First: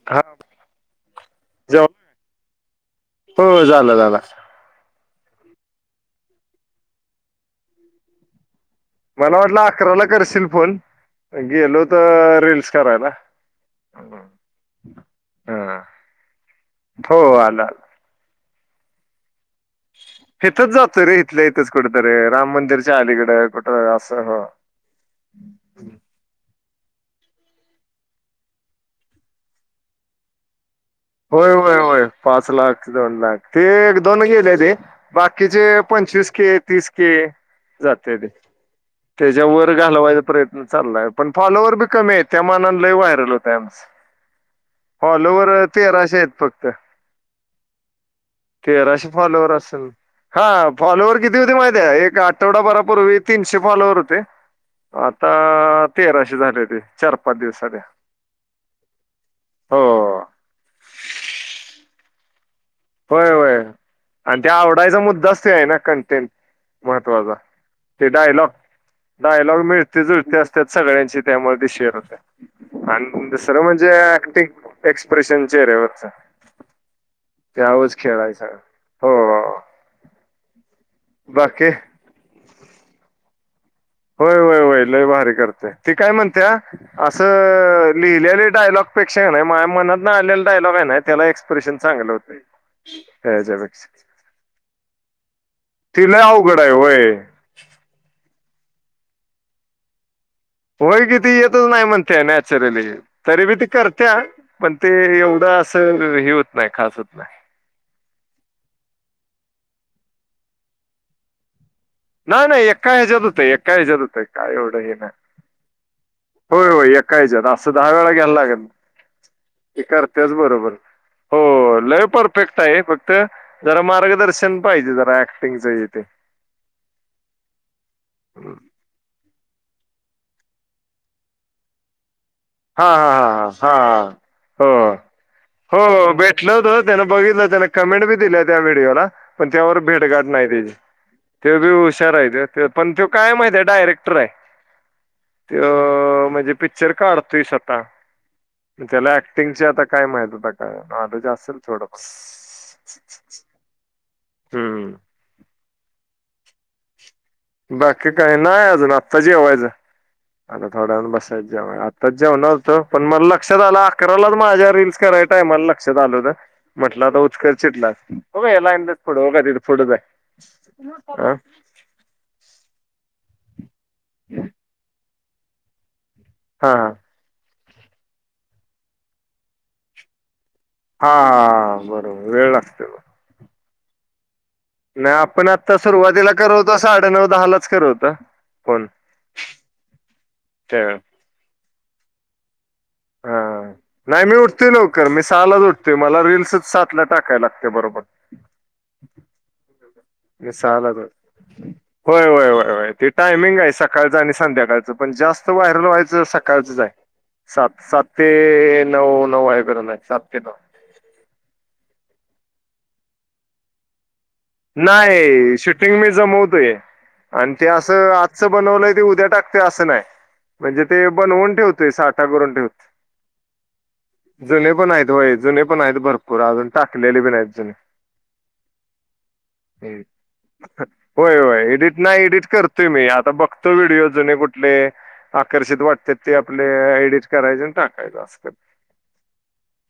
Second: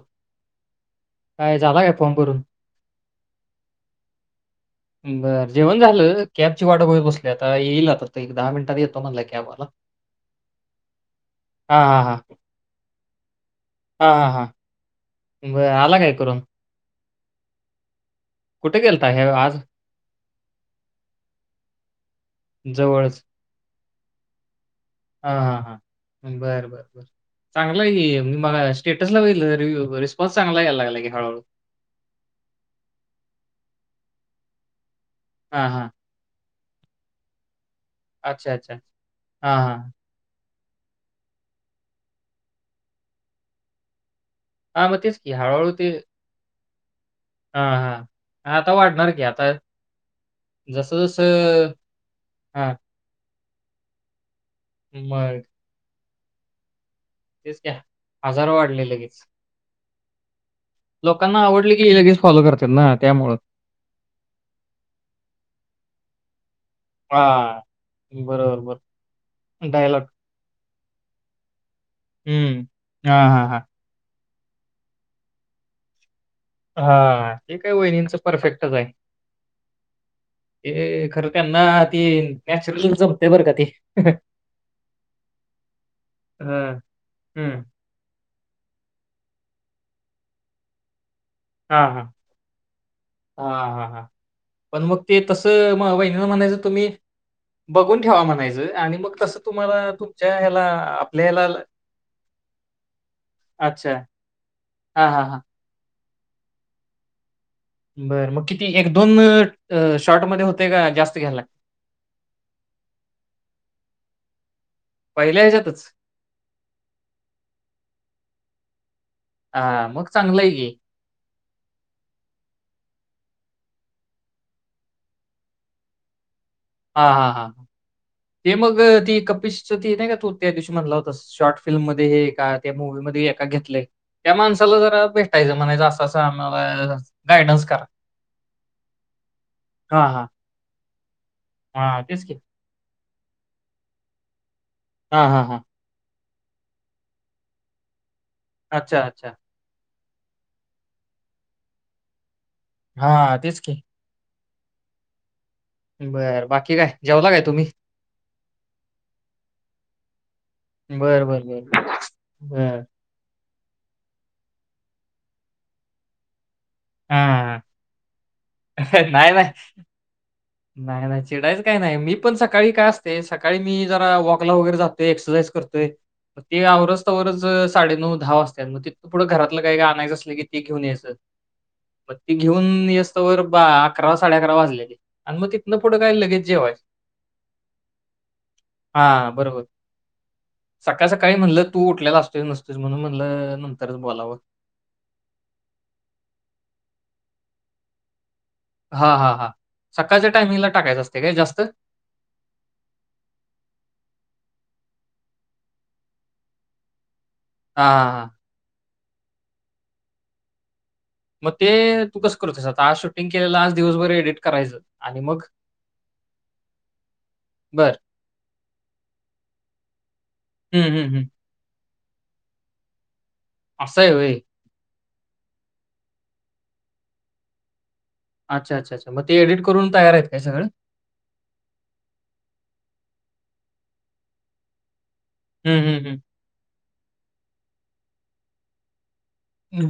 [unintelligible] काय झाला का जेवण फॉर्म भरून? हो. झाला झाला. बरं. जेवण झालं. कॅबची वाट बगत बसलोय आता. येईल आता ते एक दहा मिनिटात येईल. मला वाटलं अकराला करशील फोन. पण गेलो हां, होतो रीलस करायला. हा हा हां ब हा आला काय करून. हो आलं आला. कुठे गेलता काय आज. हेथच जातो रे इथलं इथच कुठेतरी राम मंदिरच्या जवळच. अलीकडे कुठ असं हो. हा हा हा बर बर ब. चांगला हाय की मगा स्टेटसला बघितलं रिस्पॉन्स चांगला यायला लागलाय की. हळू-हळू. होय होय होय पाच लाख दोन लाख ते दोन गेले ती. बाकीचे हां, हां. पंचवीस के तीस के. जात्याती अच्छा, अच्छा. त्याच्या हां, वर हां. घालवायचा प्रयत्न चाललाय पण फॉलोवर बी कमी आहेत त्या मानान लई व्हायरल होतय आमच. हां, मग तेच की फॉलोवर तेराशे आहेत फक्त. हा हा. तेराशे फॉलोवर असेल हा फॉलोवर किती होती जसं-जसं माहिती हात काय एक हां, आठवडाभरापूर्वी तीनशे फॉलवर होते मग आता तेराशे झाले ती. चार पाच तेच की दिवसात ह्या वाढले लगेच. हो. लोकांना आवडली की हे लगेच फॉलो करतेत ना होय त्यामुळ. होय आणि ते आवडायचा मुद्दाच ते आहे ना कंटेंट महत्वाचा हां. ते डायलॉग. बरोबर, बरोबर. डायलॉग मीळ ते जुळते असतात सगळ्यांची त्यामध्ये शेअर होते. हम्म आणि हा. दुसरं म्हणजे ऍक्टिंग एक्सप्रेशन चेहऱ्या वरच. हा ते काय वहिणींच परफेक्टच हाय. हो ते खरं त्यांना बाकी ती नॅचरल जमतय बरं का ती. होय होय होय लय भारी करते ती काय म्हणत्या हं. हं. असं लिहिलेले डायलॉग अेक्षा कणय माझ्या मनातना आलेल डायलॉग हाय नाय त्याला एक्स परेशन हां, चांगलं हां. होत त्या हेच्या हां, पेकशा. हां, हां. पण मग ते तसं म वहिणीला अवघड म्हणायचं आहे तुम्ही होय बघून ठेवा म्हणायचं आणि मग तस तुम्हाला तुमच्या ह्याला होय आपल्या किती ह्याला येतच नाही म्हणते नॅचरली तरी बी ती अच्छा. करते्या पण ते हां, हां, हां. एवढं असं हे होत नाही खास होत नाही. बरं मग किती एक दोन शॉर्ट मध्ये होते का जास्त घ्यायला. नाही नाही एका ह्याजात हुतंय एका ह्यजात हुतंय काय एवढं हे न्हाय. पहिल्या याच्यातच. होय होय एकायच्यात असं दहा वेळा घ्यायला लागल न्हाय ते हां, मग करतेच चांगलं आहे की. बरोबर. हो लय परफेक्ट हाय फक्त जरा मार्गदर्शन पाहिजे जरा ऍक्टिंगच इथे. हा हा हा हा ते मग ती कपीस स ते नाही का तू त्या दिवशी मधला होतस शॉर्ट फिल्म मध्ये हे का? हा हा हा हा हा हा. हो जरा भेटायचं म्हणायचं हो असं-असं भेटल होत आम्हाला त्यान बघितलं गाईडन्स त्यान करा. कमेंट बी दिले त्या व्हिडिओला. पण त्यावर हां, हां. भेटघाट नाही त्याची. ते बी हां, हुशार तेच आहे की. त पण ते काय माहित आहे डायरेक्टर आहे. हां, हां, हां. ते म्हणजे पिकच्चर काढतोय स्वतः अच्छा, त्याला अच्छा. ऍक्टिंगचे आता काय माहित आता काय नॉलेज असेल थोडं फार. हा तेच की. हम्म. बरं बाकी काय जेवला काय. तुम्ही? बाकी काही नाही अजून आत्ता जेवायचं. आता थोड्या जण बरं, बरं, बसायचंेव बरं. आत्ताच जेव न बरं. होतं पण मला. लक्षात आलं अकराला माझ्या रीलल्स कराय टामाला लक्षात आल होत. म्हटलं आता उचकर हां. चिटलास लाईंदच नाही, पुढं नाही. ब का तिथ पुढच नाही नाही आहे ह. चिडायचं काय नाही मी पण सकाळी काय असते सकाळी मी जरा वॉकला वगैरे जातोय एक्सरसाईज करतोय ते हा आवरजतावरच साडे नऊ दहा वाजता मग तिथं पुढं घरातलं काही काय आणायचं अस क हा बरोबर वेळ लागते ब तोवर अकरा साडे अकरा वाजले नाही आपण आता सुरुवातीला करवतो साडे नऊ दहा लाच करवत फोन हां, ह सकाळी म्हणलं तू उठलेला असते नसतेस म्हणून हा म्हणलं नंतरच नाही बोलावं मी उठतोय लवकर मी सहाला जोडते मला रीलल्सच साातला टाकाय लागते बरोबर हा हा हा सकाळच्या मी टायमिंगला टाकायचं सहालाच असते काय जास्त होय होय होय ते टायमिंग आहे सकाळचं आणि संध्याकाळचं पण जास्त व्हारल व्हायचं सकाळचंच आहे सात हां, हां. सते नऊ नऊ आहेईबर ना सात नऊ मग ते तू कस करतयस आता आज शूटिंग केलेलं आज दिवसभर एडिट करायचं आणि मग? नाही शूटिंग मी जमवतोय आणि ते बरं. असं आ बनवलंय ते उद्या टाकतय असं नाही हं, म्हणजे ते हं, हं. बनवून ठेवतय साठा करून ठेवत अस ये वय जुने पण आहेत होय जुने पण आहेत भरपूर अजून टाकलेले पण आहेत जुने अच्छा अ्छा अच्ा म ते एडट करून हम्म. तयार आहेत काय सगं होय होय एडिट नाही एडिट करतोय मी आता बघतो व्हिडिओ जुने कुठले हं, आकर्षित हं, वाटते हं. ते आपले एडिट करायचे आणि टाकायच अस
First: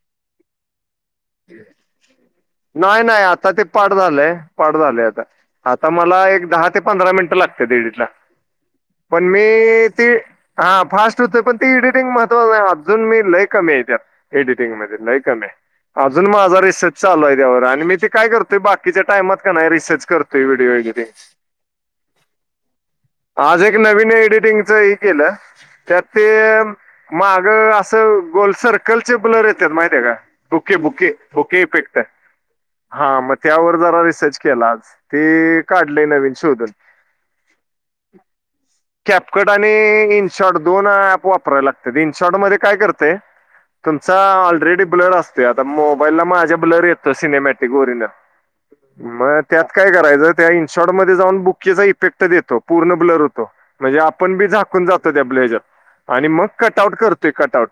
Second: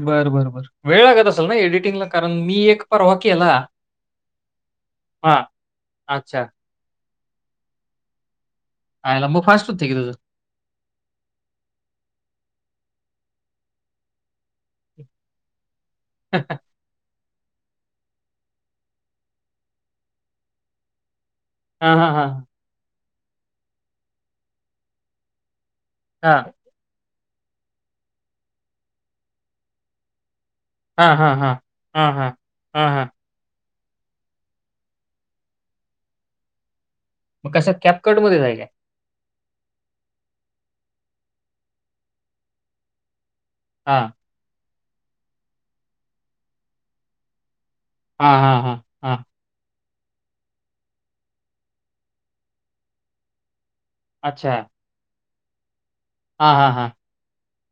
बरं बर बर वेळ लागत असल ना एडिटिंगला कारण मी एक नाही परवा नाही केला आता ते पाठ झालंय पाठ झाले आता हां. आता मला अच्छा. एक दहा ते पंधरा मिनिट लागते दिडीला पण आयला मग मी फास्ट होते की ती तुझं. हा फास्ट होते पण ती एडिटिंग महत्त्वा अजून मी लय कमीेतत एडिटिंग मध्ये नाहीक नाही अजून माझा रिसर्च चालू आहे त्यावर आणि मी ते काय करतोय बाकीच्या टायमात का नाही रिसर्च करतोय व्हिडिओ वगैरे हा हा हा आज एक नवीन एडिटिंगच हे केलं त्यात ते हां. माग असं गोल्ड सर्कलचे ब्लर येतात माहिित आहे का बुके बुके हां, हां, हां. बुके इफेक्ट हां, हां. हां, हां. हा म त्यावर जरा रिसर्च केला ते काढले नवीन शोधत मग कशा कॅपकट मध्ये जायल्या कॅपकट आणि इनशॉट दोन ऍप वापराला लागत इनशॉट मध्ये काय करते हां. तुमचा ऑलरेडी ब्लर असते आता मोबाईलला माझ्या ब्लर येतो सिनेमॅटिक वओरीन हा हा हा मग त्यात काय करायचं त्या इनशॉट मध्ये जाऊन बुकीचा इफेक्ट देतो पूर्ण ब्लर होतो म्हणजे आपण बी अच्छा. झाकून जातो त्या ब्लेजर आणि मग हां, हां, कट हां. आउट करतोय कट आउट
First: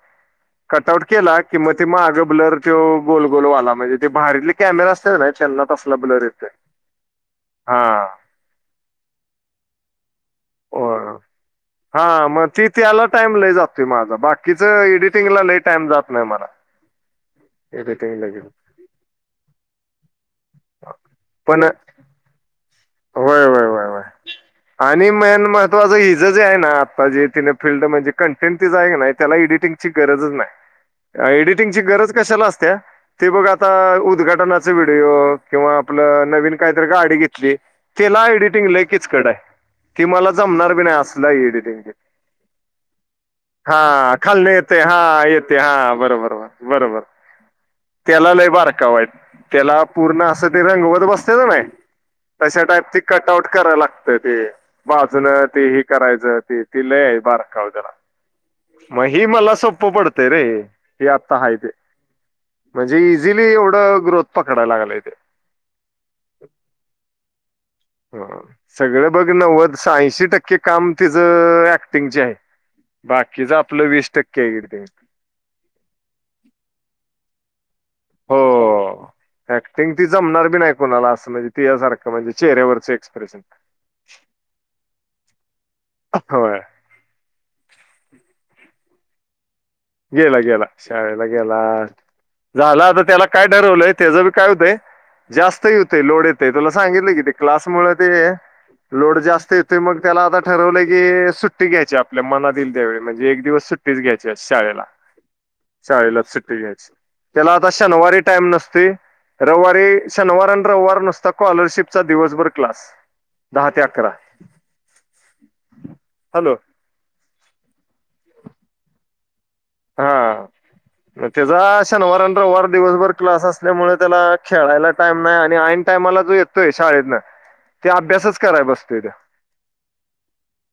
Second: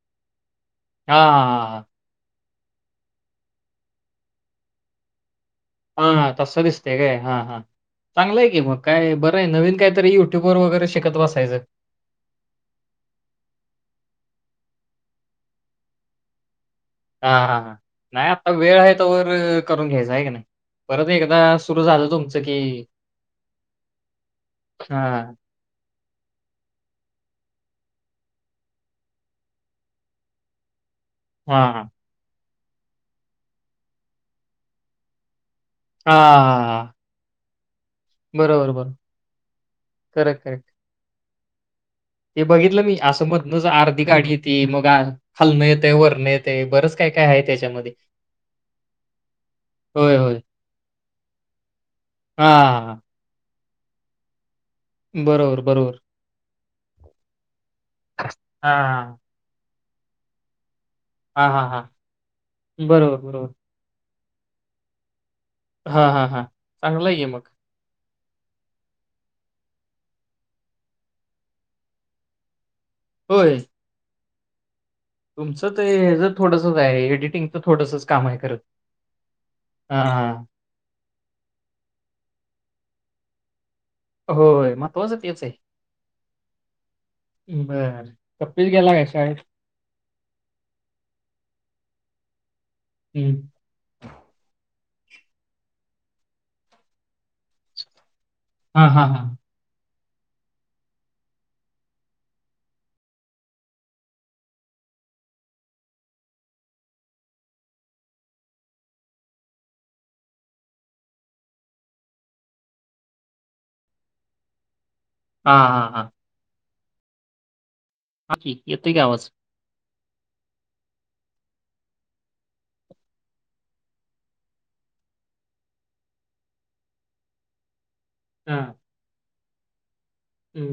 कट आउट हां, केला हां, कि हां, मवा हां. ते मग माग बलर तो गोल गोल वाला म्हणजे ते बाहेारीतले कॅमेराे असत नाही चल ना ब्लर हा येतोय तसं दिसतय काय हा हां हा चांगलंय की काय बरं आहे नवीन काय तरी युट्यूब वर वगैरे शिकत बसायचं. हा मग ती त्याला टाईम लई जातोय माझ बाकीच एडिटिंगला लई टाइम जात नाही मला. हा हा हा एडिटिंगला नाही गेलो आता वेळ आहे तोवर करून घ्यायच आहे का नाही. परत एकदा पण सुरु झालं तुमचं कि- होय होय वय होय आणि हां, मन म- झं हिज जे आहे ना आत्ता जे तिने फिल्ड म्हणजे कंटेंट तिच आहे का नाही त्याला एडिटिंगची गरजच नाही. एडिटिंगची हां, गरज कशाला असते ते बघ आता उद्घाटनाचा व्हिडिओ किंवा- आपलं नवीन हां. काहीतरी गाडी घेतली. तिला एडिटिंग बरोबर, लई बरोबर. किचकट आय ती मला करेक्ट, करेक्ट. जमणार बी नाही असल एडिटिंगये. ते बघितलं मी असं मधनंच अर्धी हा गाडी खाल न येते मग आ हा येते हा बरोबर बरोबर. काय आहे त्याच्यामध्ये. त्याला लय बारकावेत त्याला होय, पूर्ण होय. असं ते रंगवत बसते का नाय. हा हा. कटआउट कराय लागत ते. बाजून बरोबर, ते हे बरोबर. करायचं ते ति लई आहे बाराकावे जरा. म हां, ही मला सोप सोपडते रे आता हां, हाय ते हां, हां. ्हणजे बरोबर, इझिली बरोबर. एवढ ग्रोथ पकडाया लागले ते. हा हा हां! चांगलाय कि मग. ह सगळं बघ नव्वद स ऐंशी टक्के काम तिचं अ ऍक्टिंगचे आहे. बाकीच होय. आपलं वीस टक्के एडिटिंग. तुमचं ते जर थोडसच आहे एडिटिंग च थोडसच. हो अ ऍक्टिंग ती हां. जमणार बी नाही. कोणाला असं म्हणजे तिच्या सारंख म्हणजे चेह्यावरचं एक्सप्रेशन होय महत्वाचं तेच आहे. होय बर कपिल गेला काय शाळेत? गेला गेला शाळेला गेला झाला आता त्याला हम्म. काय ठरवलंयत - त्याच बी काय होतय जास्त ह होतंय लोड येतय तुला सांगितलं कि ते क्लास मूळ ते. हा हा लोड हा जास्त येत. ते मग त्याला आता ठरवलं की अ सुट्टी घ्यायची आपल्या मनात येईल त्यावेळी म्हणजे एक दिवस सुट्टीच घ्यायची. शाळेला शाळेला सुट्टी घ्यायची त्याला आता शनिवारी टाइम नसते. रविवारी शनिवार आणि रविवार नुसता स्कॉलरशिपचा दिवसभर क्लास. दहा ते अकरा. हा हां हां! हॅलो. हा की येतो कि आवाज. हा - [inaudible] त्याचा शनिवार आणि रविवार दिवसभर क्लास असल्यामुळे त्याला खेळायला टाईम नाय आणि ऐन टाईमाला जो येतोय शाळेतन ते अभ्यासच हा कराया बसतोय त्या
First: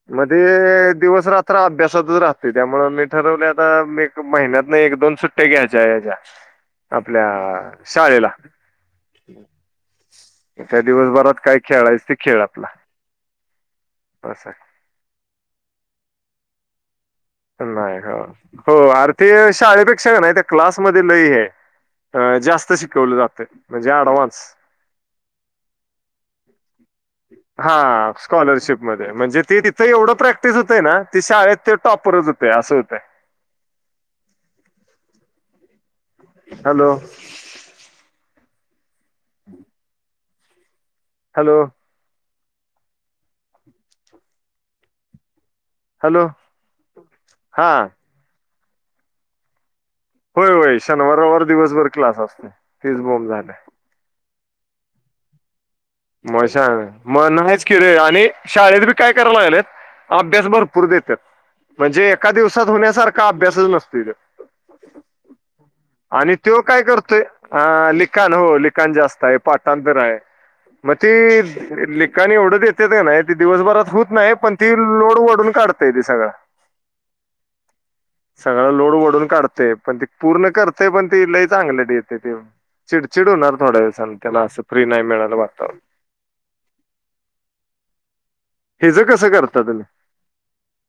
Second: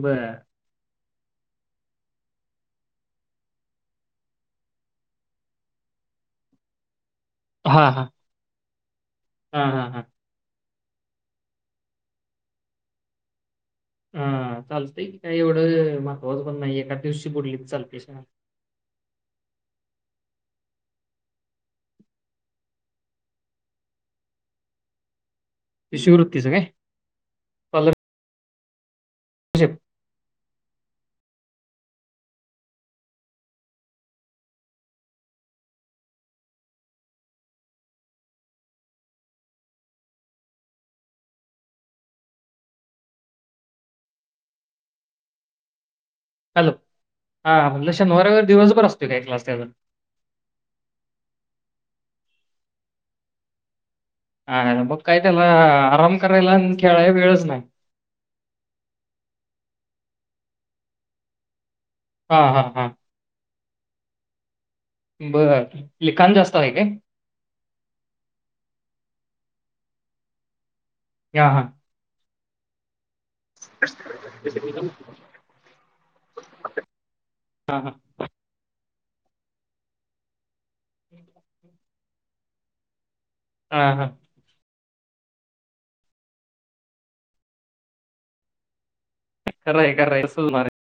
बर मध्ये दिवस रात्र अभ्यासातच राहते त्यामुळे मी ठरवल्यात आ मी एक महिन्यात न. एक दोन सुट्ट्या घ्यायच्या याच्या आपल्या अ हा हा शाळेला. हा हा हां! त्या दिवसभरात काय खेळायच ते खेळ आपला हा असं चालतंय की काय एवढं मागावर पण नाय एकात. नाही हो हो आर ते शाळेपेक्षा का नाही त्या क्लासमध्ये लई हे है. अ जास्त शिकवलं जाते म्हणजे ॲडवान्स. शिष्यवृत्ती च काय. स्कॉलरशिप हा स्कॉलरशिपमध्ये म्हणजे ते तिथे एवढं प्रॅक्टिस होते ना ती शाळेत ते टॉप परत होते असं होतय. हॅलो. [inaudible] हॅलो. हॅलो. हॅलो हा म्हटल शनिवार, रविवार दिवसभर असतो काय क्लास त्याजा होय होय शनिवार, रविवार दिवसभर क्लास असतोय तिच बोंब झालय. आय मग काय त्याला आप मशांग मग नाहीच कि र आणि शाळेत बी काय करायला लागलेत अभ्यास भरपूर देतात म्हणजे एका हा हा दिवसात हा होण्यासारख. का अभ्यासच नसतो बर लिखाण आणि जास्त तो आहे काय करतोय. ह लिखाण हो लिखाण जास्त आहे पाटांतर आहे. मग त हा हा लखाणी एवढंच येत ना. दिवसभरात होत नाही पण ती लोड वढून काढतय ते सगळं. हां हां ब. सगळं लोड वढून काढते पण ती पूर्ण करतेय पण ती लई चांगली देते ते. चिड चिडणार थोड्या हा हा दिवसां त्यां ना असं फ्री नाही मिळाला बघत. हिजं कसं करत. खरं आहे खरं आहे तसंच होणार आहे.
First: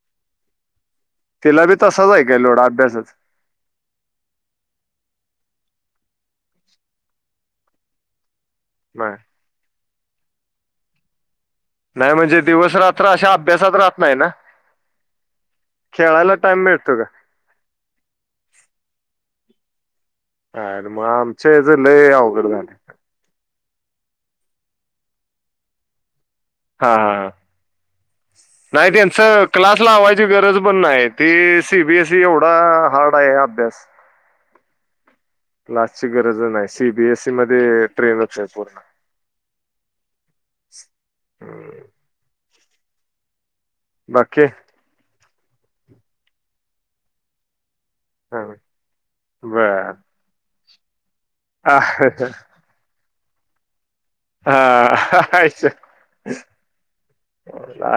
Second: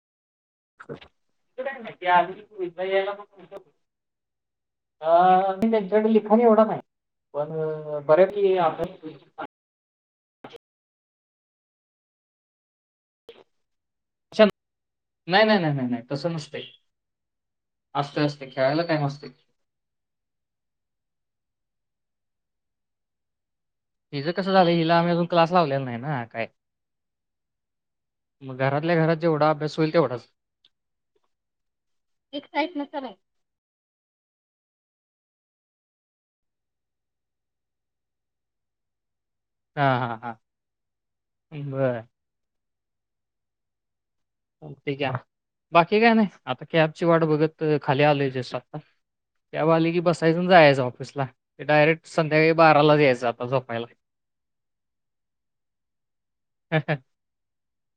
तिला बी तसाच आहे काय लोडा अभ्यासच. ह. अ मी त्यांच्याकडे लिखाण एवढं नाही पण बर्या की बर. नाही म्हणजे दिवस रात्र अशा अभ्यासात राह. नाही ना नाही नाही नाही नाही नाही तसं खेळायला टाइम नसते मिळतो का? असते असते खेळायला काय असते. अ मग आमच्याल अघड झा. हिचं कसं झालं हिला आम्ही अजून क्लास लावलेला नाही ना काय? हां हां हां. मग नाही घरातल्या घरात त्यांच जेवढा अभ्यास क्लास होईल लावायची तेवढाच गरज पण नाही ती सीबी एसई एक एवढा साईड चालेल हार्ड आहे अभ्यास. लास्टची गरज नाही सी बीएसई मध्ये ट्रेनच आहे पूर्ण हा हा हा हम्म. बरं. बाकी. ठीक आहे बाकी काय नाही आता कॅबची वाट बघत. खाली आ हा. बर स्वली की बसाय जायच ऑफिसला डायरेक्ट संध्याकाळी बाराला जा्यायचं आता जपायला. हा अय.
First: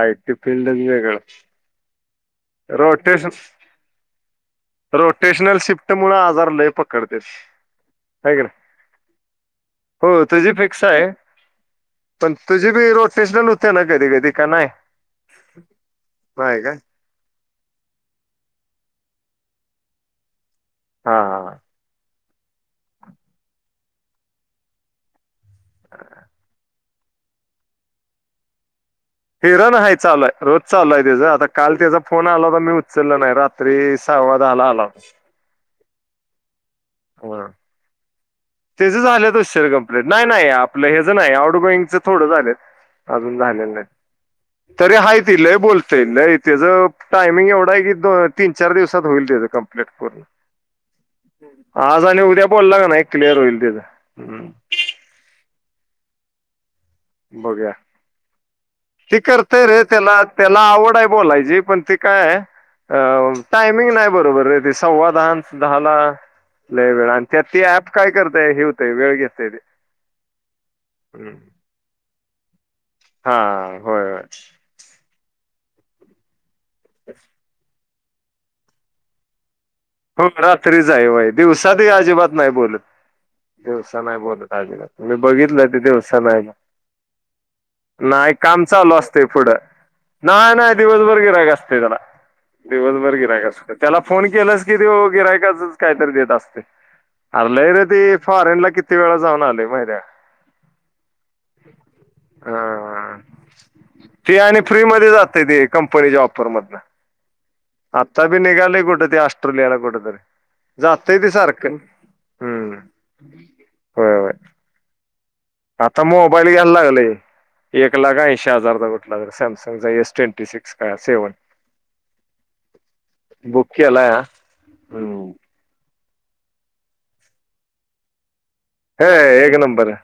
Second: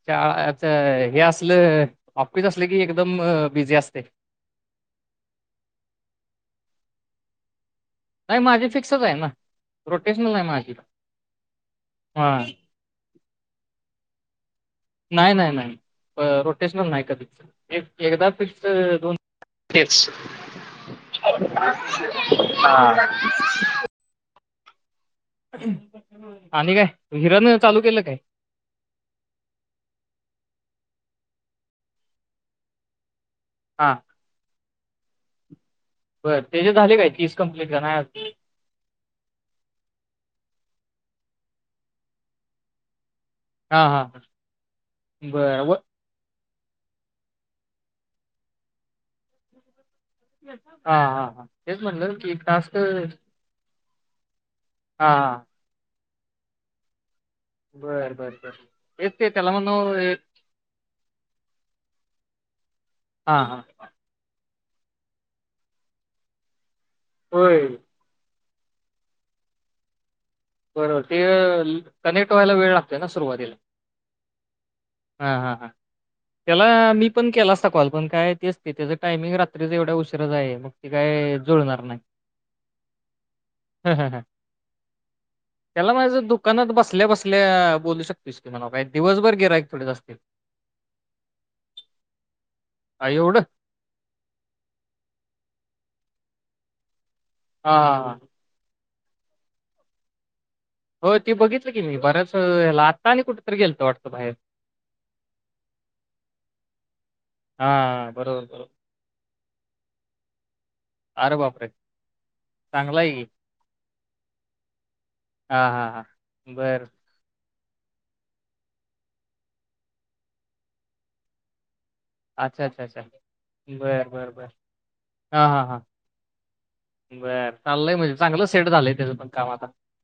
य ट फील्ड अंग व का? आपकीच असले की एकदम बिझी असते. रोटेशनल शिफ्ट मु आजार लय पकडते. नाही माझी फिक्सच आहे ना. हो रोटेशनल आहे तुझी माझी फिक्स आहे हा पण तुझ? तजे बी रोड स्टेशन होते ना कधी कधी का नाही. नाही नाही नाही रोटेशनल नाही कधी एक एकदा फि्स दोन. हा हा. आणि काय हिरण चालू केलं काय? हिराण आहे चालू आहे रोज चालू आहे त्याचां आता काल त्याचा फोन आला होता मी उचललं नाही रात. हा त्री सहा्वाद झाला आला. बरं त्याचे झाले काय तीस कमंप्लीट का नाही. त्याच झालेत अश्चर कप्लेट नाही आपलं हेचं नाही आउट गोईंगचं थोडं झालेत. अजून झालेलं हा हा तरी हा तलय बरं व बोलत. ते नाही त्याचं टायमिंग एवढं आहे की दो तीन चार दिवसात होईल त्याचं कंप्लीट पूर्ण हा हा हा तेच म्हणलं की खस्त. लद हम्. हांां. बघूया बरं बरं बर येत ती ते त्याला करते रे म्हण. त्याला त्याला आवड आहे बोलायची पण ती काय हा हा टायमिंग नाही बरोबर आहे. सवादस दला ल वेळा होय अ. काय करतेय हिव तेय वळ असतय ते. बरोबर ते हम्म. कनेक्ट व्हायला वेळ लागतय ना सुरुवातीला. हा होय होय हा हा हा त्याला मी पण केला असता कॉल पण काय ते त्याचं टामिंग रात्रीवढ हो रात्रीच आहे बाई दिवसातही अजिबात नाही बोलत दिवसा नाही बोलत अजिबात. मी बघितलं ते त्याला माझं दिवसान दुकानात बसल्या-बसल्या बोलू नाही शकतोयस की काम म्हणावं, काय चालू असते दिवसभर पुढं गिराईक थोडीच असतील. नाही नाही दिवसभर गिराग असत त्याला अ, दिवसभर एवढं? गिराग असत त्याला फोन केलास की तेव गिरायकाचच कायतरी देत असते. हरलंय रे ती हां. फॉरेन ला किती वेळा जाऊन आले माहि त्या्या हो, ते बघितलं की मी बऱ्याच ह्याला आता हा आणि कुठेतरी गेलतो वाटतं बाहेर. ते आणि फ्री मध्ये जातय ते कंपनीच्या ऑपर मधन हां, आता बी बरोबर, बरोबर. निघालय कुठ ते ऑस्ट्रेलियाला कुठेतरी. जातय ते अरे बापरे! सारखं हम्म चांगला आहे की. होय होय हां, हां, आता मोबाईल हां. घ्यायला बरं. लागले. एक लाख ऐंशी हजारचा कुठला ज सॅमसंगचा एस ट्वेंटी सिक्स का सेव्हन. अच्छा अच्छा अच्छा बुक बर केलाय हा बरं बरं हम्म हा हा हा बरं चाललंय म्हणजे चांगलं सेट झालंय हे त्याच पण काम एक आता नंबर आहे.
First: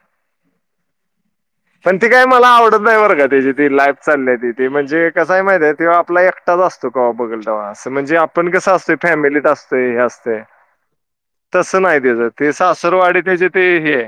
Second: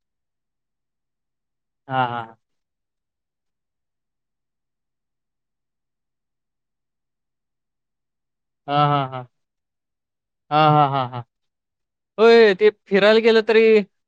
पण हां, ती हां, काय हां. मला आवडत नाही मर का त्याची. लाईफ चालली तिी म्हणजे कसंय माहिितय तेव्हा आपला एकटाच असतो का बघल असं म्हणजे पण कसं हां, असतोय हां, हां. फॅमिलीत असतो हे असते. हां, हां, हां, हां. तसं नाही त्याचं ते होय फिरायला सासरवाडी गेलं त्याचे ते तरी हे